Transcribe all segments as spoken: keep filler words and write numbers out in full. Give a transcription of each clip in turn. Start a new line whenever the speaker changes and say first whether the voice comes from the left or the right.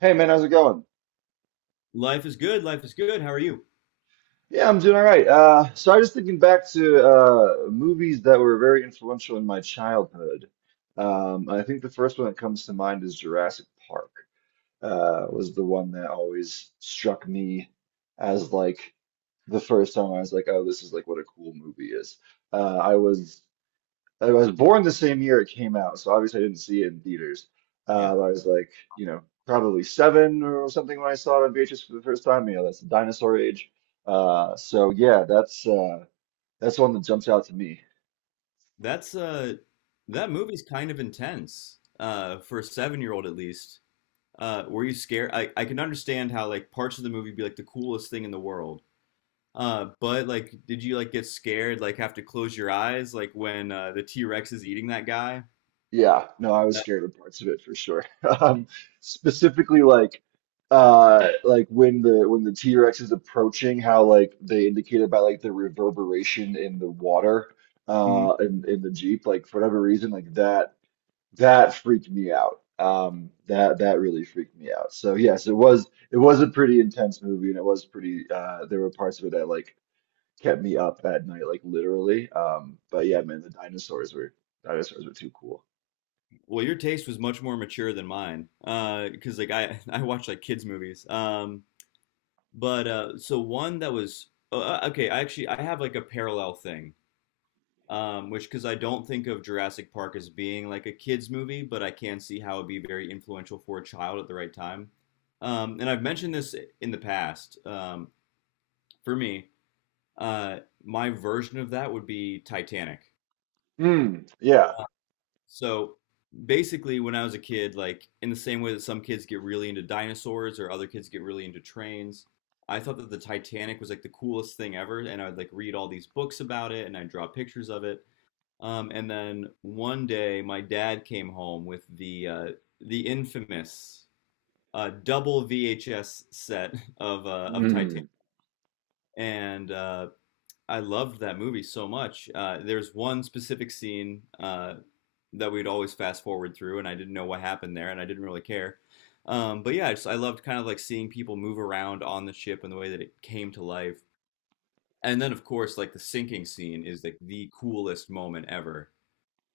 right: Hey man, how's it going?
left: Life is good. Life is good. How are you?
right: Yeah, I'm doing all right. Uh, so I was just thinking back to uh, movies that were very influential in my childhood. Um, I think the first one that comes to mind is Jurassic Park. Uh, was the one that always struck me as like the first time I was like, oh, this is like what a cool movie is. Uh, I was I was born the same year it came out, so obviously I didn't see it in theaters. Uh,
left: Yeah,
right: I was like, you know, probably seven or something when I saw it on V H S for the first time. You know, that's the dinosaur age. Uh, so yeah, that's uh, that's one that jumps out to me.
left: that's uh, that movie's kind of intense uh, for a seven-year-old at least. Uh, were you scared? I I can understand how like parts of the movie be like the coolest thing in the world. Uh, but like, did you like get scared? Like, have to close your eyes like when uh, the T-Rex is eating that guy?
right: Yeah, no, I was
left: That-
right: scared of parts of it for sure. Um, specifically, like, uh, like when the when the T-Rex is approaching, how like they indicated by like the reverberation in the water,
left: mhm.
right: uh, in in the Jeep, like for whatever reason, like that That freaked me out. Um, that that really freaked me out. So yes, it was it was a pretty intense movie, and it was pretty. Uh, there were parts of it that like kept me up at night, like literally. Um, but yeah, man, the dinosaurs were dinosaurs were too cool.
left: Well, your taste was much more mature than mine. Uh, because like I I watch like kids movies. Um, but uh, so one that was uh, uh, okay. I actually I have like a parallel thing. um, which because I don't think of Jurassic Park as being like a kids movie, but I can see how it'd be very influential for a child at the right time. Um, and I've mentioned this in the past. Um, for me, uh, my version of that would be Titanic.
right: Mm, yeah.
left: So basically, when I was a kid, like in the same way that some kids get really into dinosaurs or other kids get really into trains, I thought that the Titanic was like the coolest thing ever, and I'd like read all these books about it and I'd draw pictures of it. Um, and then one day, my dad came home with the uh, the infamous uh, double V H S set of uh, of Titanic,
right: Mm,
left: and uh, I loved that movie so much. Uh, there's one specific scene uh, that we'd always fast forward through, and I didn't know what happened there, and I didn't really care. Um, but yeah, I just I loved kind of like seeing people move around on the ship and the way that it came to life. And then, of course, like the sinking scene is like the coolest moment ever.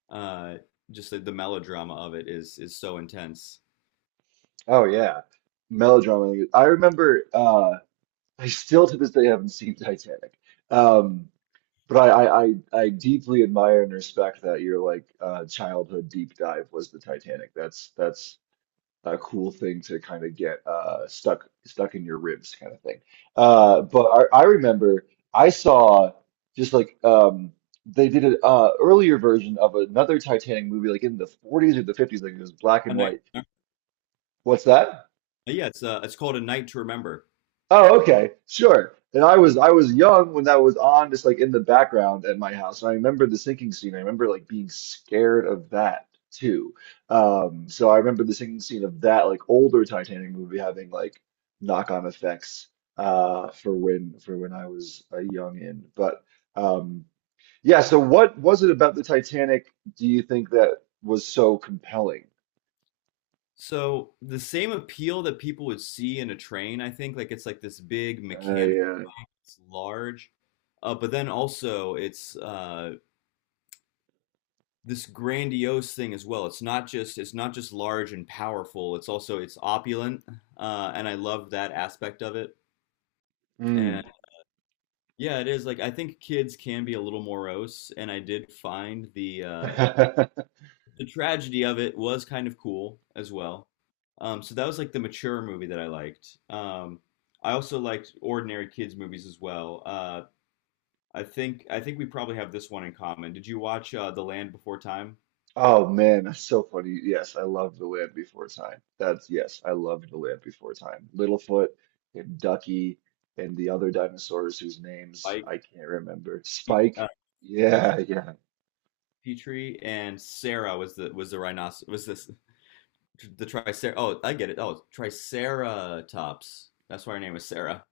left: Uh, just the, the melodrama of it is is so intense.
right: oh yeah. Melodrama. I remember. Uh, I still to this day haven't seen Titanic. Um, but I, I I I deeply admire and respect that your like uh, childhood deep dive was the Titanic. That's that's a cool thing to kind of get uh, stuck stuck in your ribs kind of thing.
left: Uh,
right: Uh, but I, I remember I saw just like um, they did an uh, earlier version of another Titanic movie, like in the forties or the fifties, like it was black
left: a
right: and
left: night,
right: white. What's that?
left: yeah, it's uh, it's called A Night to Remember.
right: Oh, okay, sure. And I was I was young when that was on, just like in the background at my house. And I remember the sinking scene. I remember like being scared of that too. Um, so I remember the sinking scene of that like older Titanic movie having like knock-on effects uh for when for when I was a young in. But um yeah, so what was it about the Titanic do you think that was so compelling?
left: So the same appeal that people would see in a train, I think, like it's like this big
right: I,
left: mechanical,
right: uh,
left: it's large, uh, but then also it's uh, this grandiose thing as well. It's not just it's not just large and powerful. It's also it's opulent, uh, and I love that aspect of it. And
right: mm.
left: yeah, it is like I think kids can be a little morose, and I did find the uh, the tragedy of it was kind of cool as well. Um, so that was like the mature movie that I liked. Um, I also liked ordinary kids movies as well. Uh, I think I think we probably have this one in common. Did you watch uh, The Land Before Time?
right: Oh man, that's so funny. Yes, I love The Land Before Time. That's yes, I love The Land Before Time. Littlefoot and Ducky and the other dinosaurs whose names
left: Like
right: I can't remember.
left: uh,
right: Spike.
left: Petrie,
right: Yeah, yeah.
left: Petrie and Sarah was the was the rhinoceros was this the tricer? Oh, I get it. Oh, Triceratops. That's why her name was Sarah.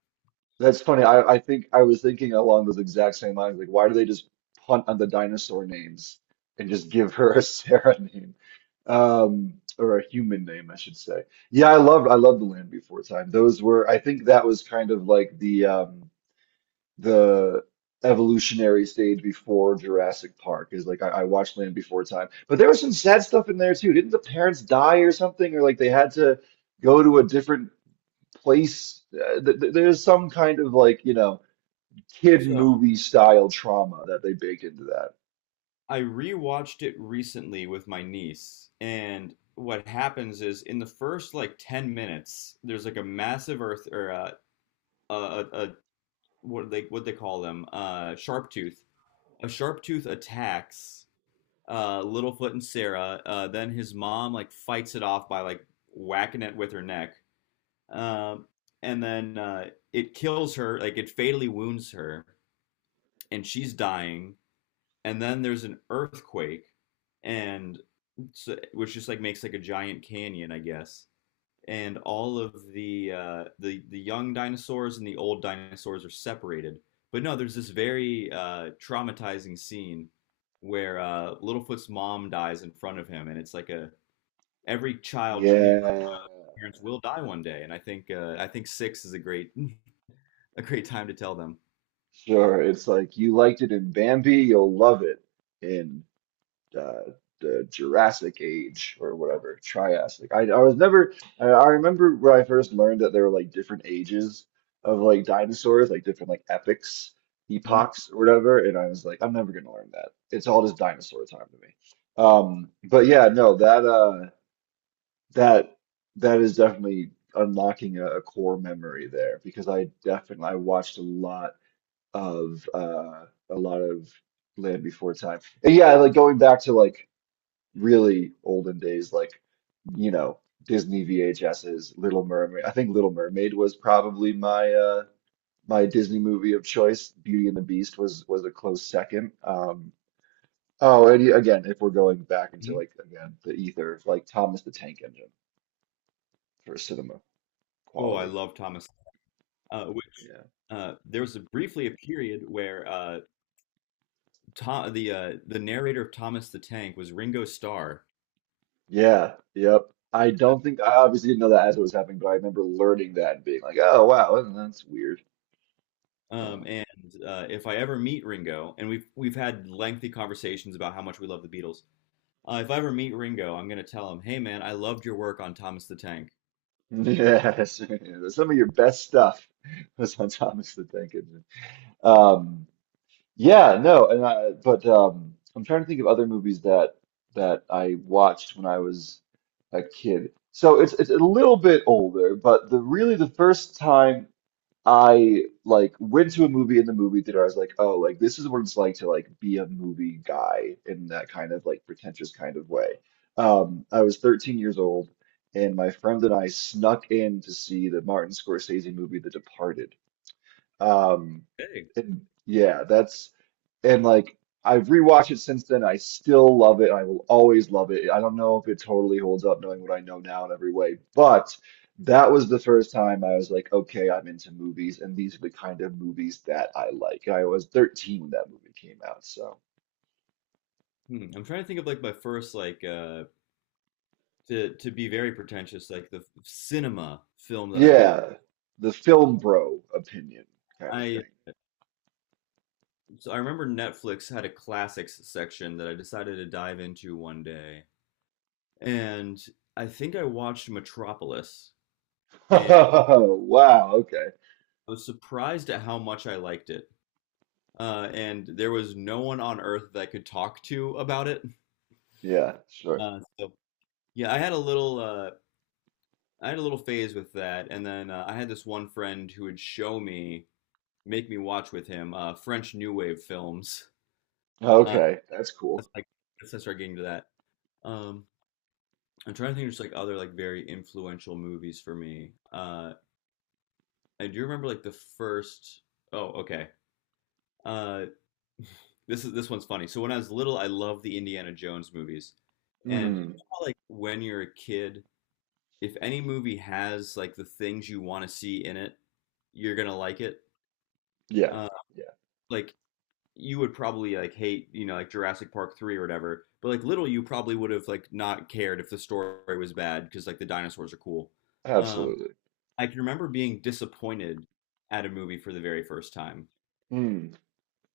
right: That's funny. I, I think I was thinking along those exact same lines. Like, why do they just punt on the dinosaur names and just give her a Sarah name? Um, or a human name, I should say. Yeah, I loved I loved The Land Before Time. Those were I think that was kind of like the um the evolutionary stage before Jurassic Park is like I, I watched Land Before Time. But there was some sad stuff in there too. Didn't the parents die or something, or like they had to go to a different place? Uh, th th there's some kind of like, you know, kid
left: So
right: movie style trauma that they baked into that.
left: I rewatched it recently with my niece, and what happens is in the first like ten minutes, there's like a massive earth or a, a, a, a what they what they call them, uh sharp tooth. A sharp tooth attacks uh Littlefoot and Sarah. Uh then his mom like fights it off by like whacking it with her neck. Um and then uh it kills her, like it fatally wounds her, and she's dying. And then there's an earthquake, and so, which just like makes like a giant canyon, I guess. And all of the uh, the the young dinosaurs and the old dinosaurs are separated. But no, there's this very uh, traumatizing scene where uh, Littlefoot's mom dies in front of him, and it's like a every child Neo's
right: Yeah,
left: parents will die one day, and I think uh, I think six is a great a great time to tell them.
right: sure. It's like you liked it in Bambi, you'll love it in. uh, the Jurassic Age or whatever, Triassic. I, I was never, I, I remember when I first learned that there were like different ages of like dinosaurs, like different like epochs,
left: Hmm.
right: epochs or whatever. And I was like, I'm never gonna learn that. It's all just dinosaur time to me. Um, but yeah, no, that, uh, that, that is definitely unlocking a, a core memory there because I definitely, I watched a lot of, uh, a lot of Land Before Time. And yeah, like going back to like really olden days, like, you know, Disney V H Ses, Little Mermaid. I think Little Mermaid was probably my uh my Disney movie of choice. Beauty and the Beast was was a close second. Um oh, and yeah, again, if we're going back into
left: Hmm.
right: like again the ether, like Thomas the Tank Engine for cinema
left: Oh, I
right: quality.
left: love Thomas. Uh, which
right: Yeah.
left: uh, there was a, briefly a period where uh, Tom, the uh, the narrator of Thomas the Tank was Ringo Starr.
right: Yeah, yep. I don't think I obviously didn't know that as it was happening, but I remember learning that and being like, "Oh wow, that's weird."
left: Um,
right: Yeah.
left: and uh, if I ever meet Ringo, and we've we've had lengthy conversations about how much we love the Beatles. Uh, if I ever meet Ringo, I'm gonna tell him, "Hey man, I loved your work on Thomas the Tank."
right: Yes, some of your best stuff was on Thomas the Tank Engine. Um, yeah, no, and I, but um, I'm trying to think of other movies that that I watched when I was a kid. So it's it's a little bit older, but the really the first time. I like went to a movie in the movie theater. I was like, oh, like this is what it's like to like be a movie guy in that kind of like pretentious kind of way. Um, I was thirteen years old, and my friend and I snuck in to see the Martin Scorsese movie, The Departed. Um,
left: Hey.
right: and yeah, that's and like I've rewatched it since then. I still love it. I will always love it. I don't know if it totally holds up knowing what I know now in every way, but that was the first time I was like, okay, I'm into movies, and these are the kind of movies that I like. I was thirteen when that movie came out, so
left: Hmm, I'm trying to think of like my first like uh, to to be very pretentious like the cinema film that I watched.
right: yeah, the film bro opinion kind of
left: I
right: thing.
left: so I remember Netflix had a classics section that I decided to dive into one day, and I think I watched Metropolis, and
right: Oh, wow, okay.
left: I was surprised at how much I liked it. Uh, and there was no one on earth that I could talk to about it.
right: Yeah, sure.
left: Uh, so yeah, I had a little uh, I had a little phase with that, and then uh, I had this one friend who would show me, make me watch with him, uh, French New Wave films. Uh,
right: Okay, that's cool.
left: that's like that's I started getting to that. Um, I'm trying to think of just like other like very influential movies for me. Uh, I do remember like the first. Oh, okay. Uh, This is this one's funny. So when I was little, I loved the Indiana Jones movies. And you
right: Hmm.
left: know how, like when you're a kid, if any movie has like the things you want to see in it, you're gonna like it.
right: Yeah,
left: Uh,
right: yeah,
left: like you would probably like hate, you know, like Jurassic Park three or whatever. But like little you probably would have like not cared if the story was bad because like the dinosaurs are cool. Um,
right: absolutely.
left: I can remember being disappointed at a movie for the very first time.
right: Mm,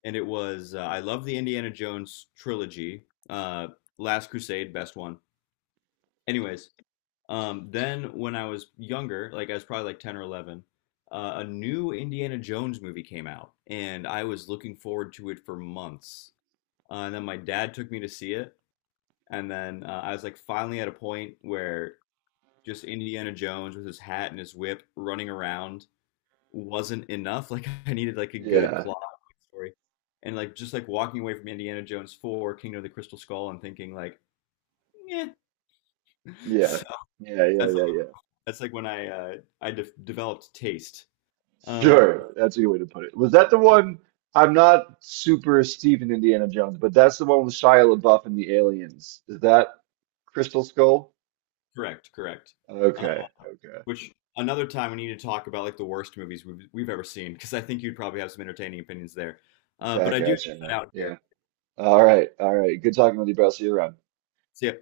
left: And it was uh, I love the Indiana Jones trilogy. Uh, Last Crusade, best one. Anyways, um, then when I was younger, like I was probably like ten or eleven, uh, a new Indiana Jones movie came out, and I was looking forward to it for months. Uh, and then my dad took me to see it, and then uh, I was like finally at a point where just Indiana Jones with his hat and his whip running around wasn't enough. Like I needed like a good
right: yeah.
left: plot story. And like just like walking away from Indiana Jones four, Kingdom of the Crystal Skull and thinking like, yeah.
right: Yeah.
left: So
right: Yeah, yeah,
left: that's
right: yeah, yeah.
left: that's like when I uh I de- developed taste. Um
right: Sure. That's a good way to put it. Was that the one? I'm not super steep in Indiana Jones, but that's the one with Shia LaBeouf and the aliens. Is that Crystal Skull?
left: correct, correct. Um,
right: Okay, okay.
left: which Another time we need to talk about like the worst movies we've, we've ever seen because I think you'd probably have some entertaining opinions there. Uh but
right: Back
left: I do
right: at you,
left: have
right: man.
left: that out here.
right: Yeah. All right, all right. Good talking with you, bro. See you around.
left: So yeah,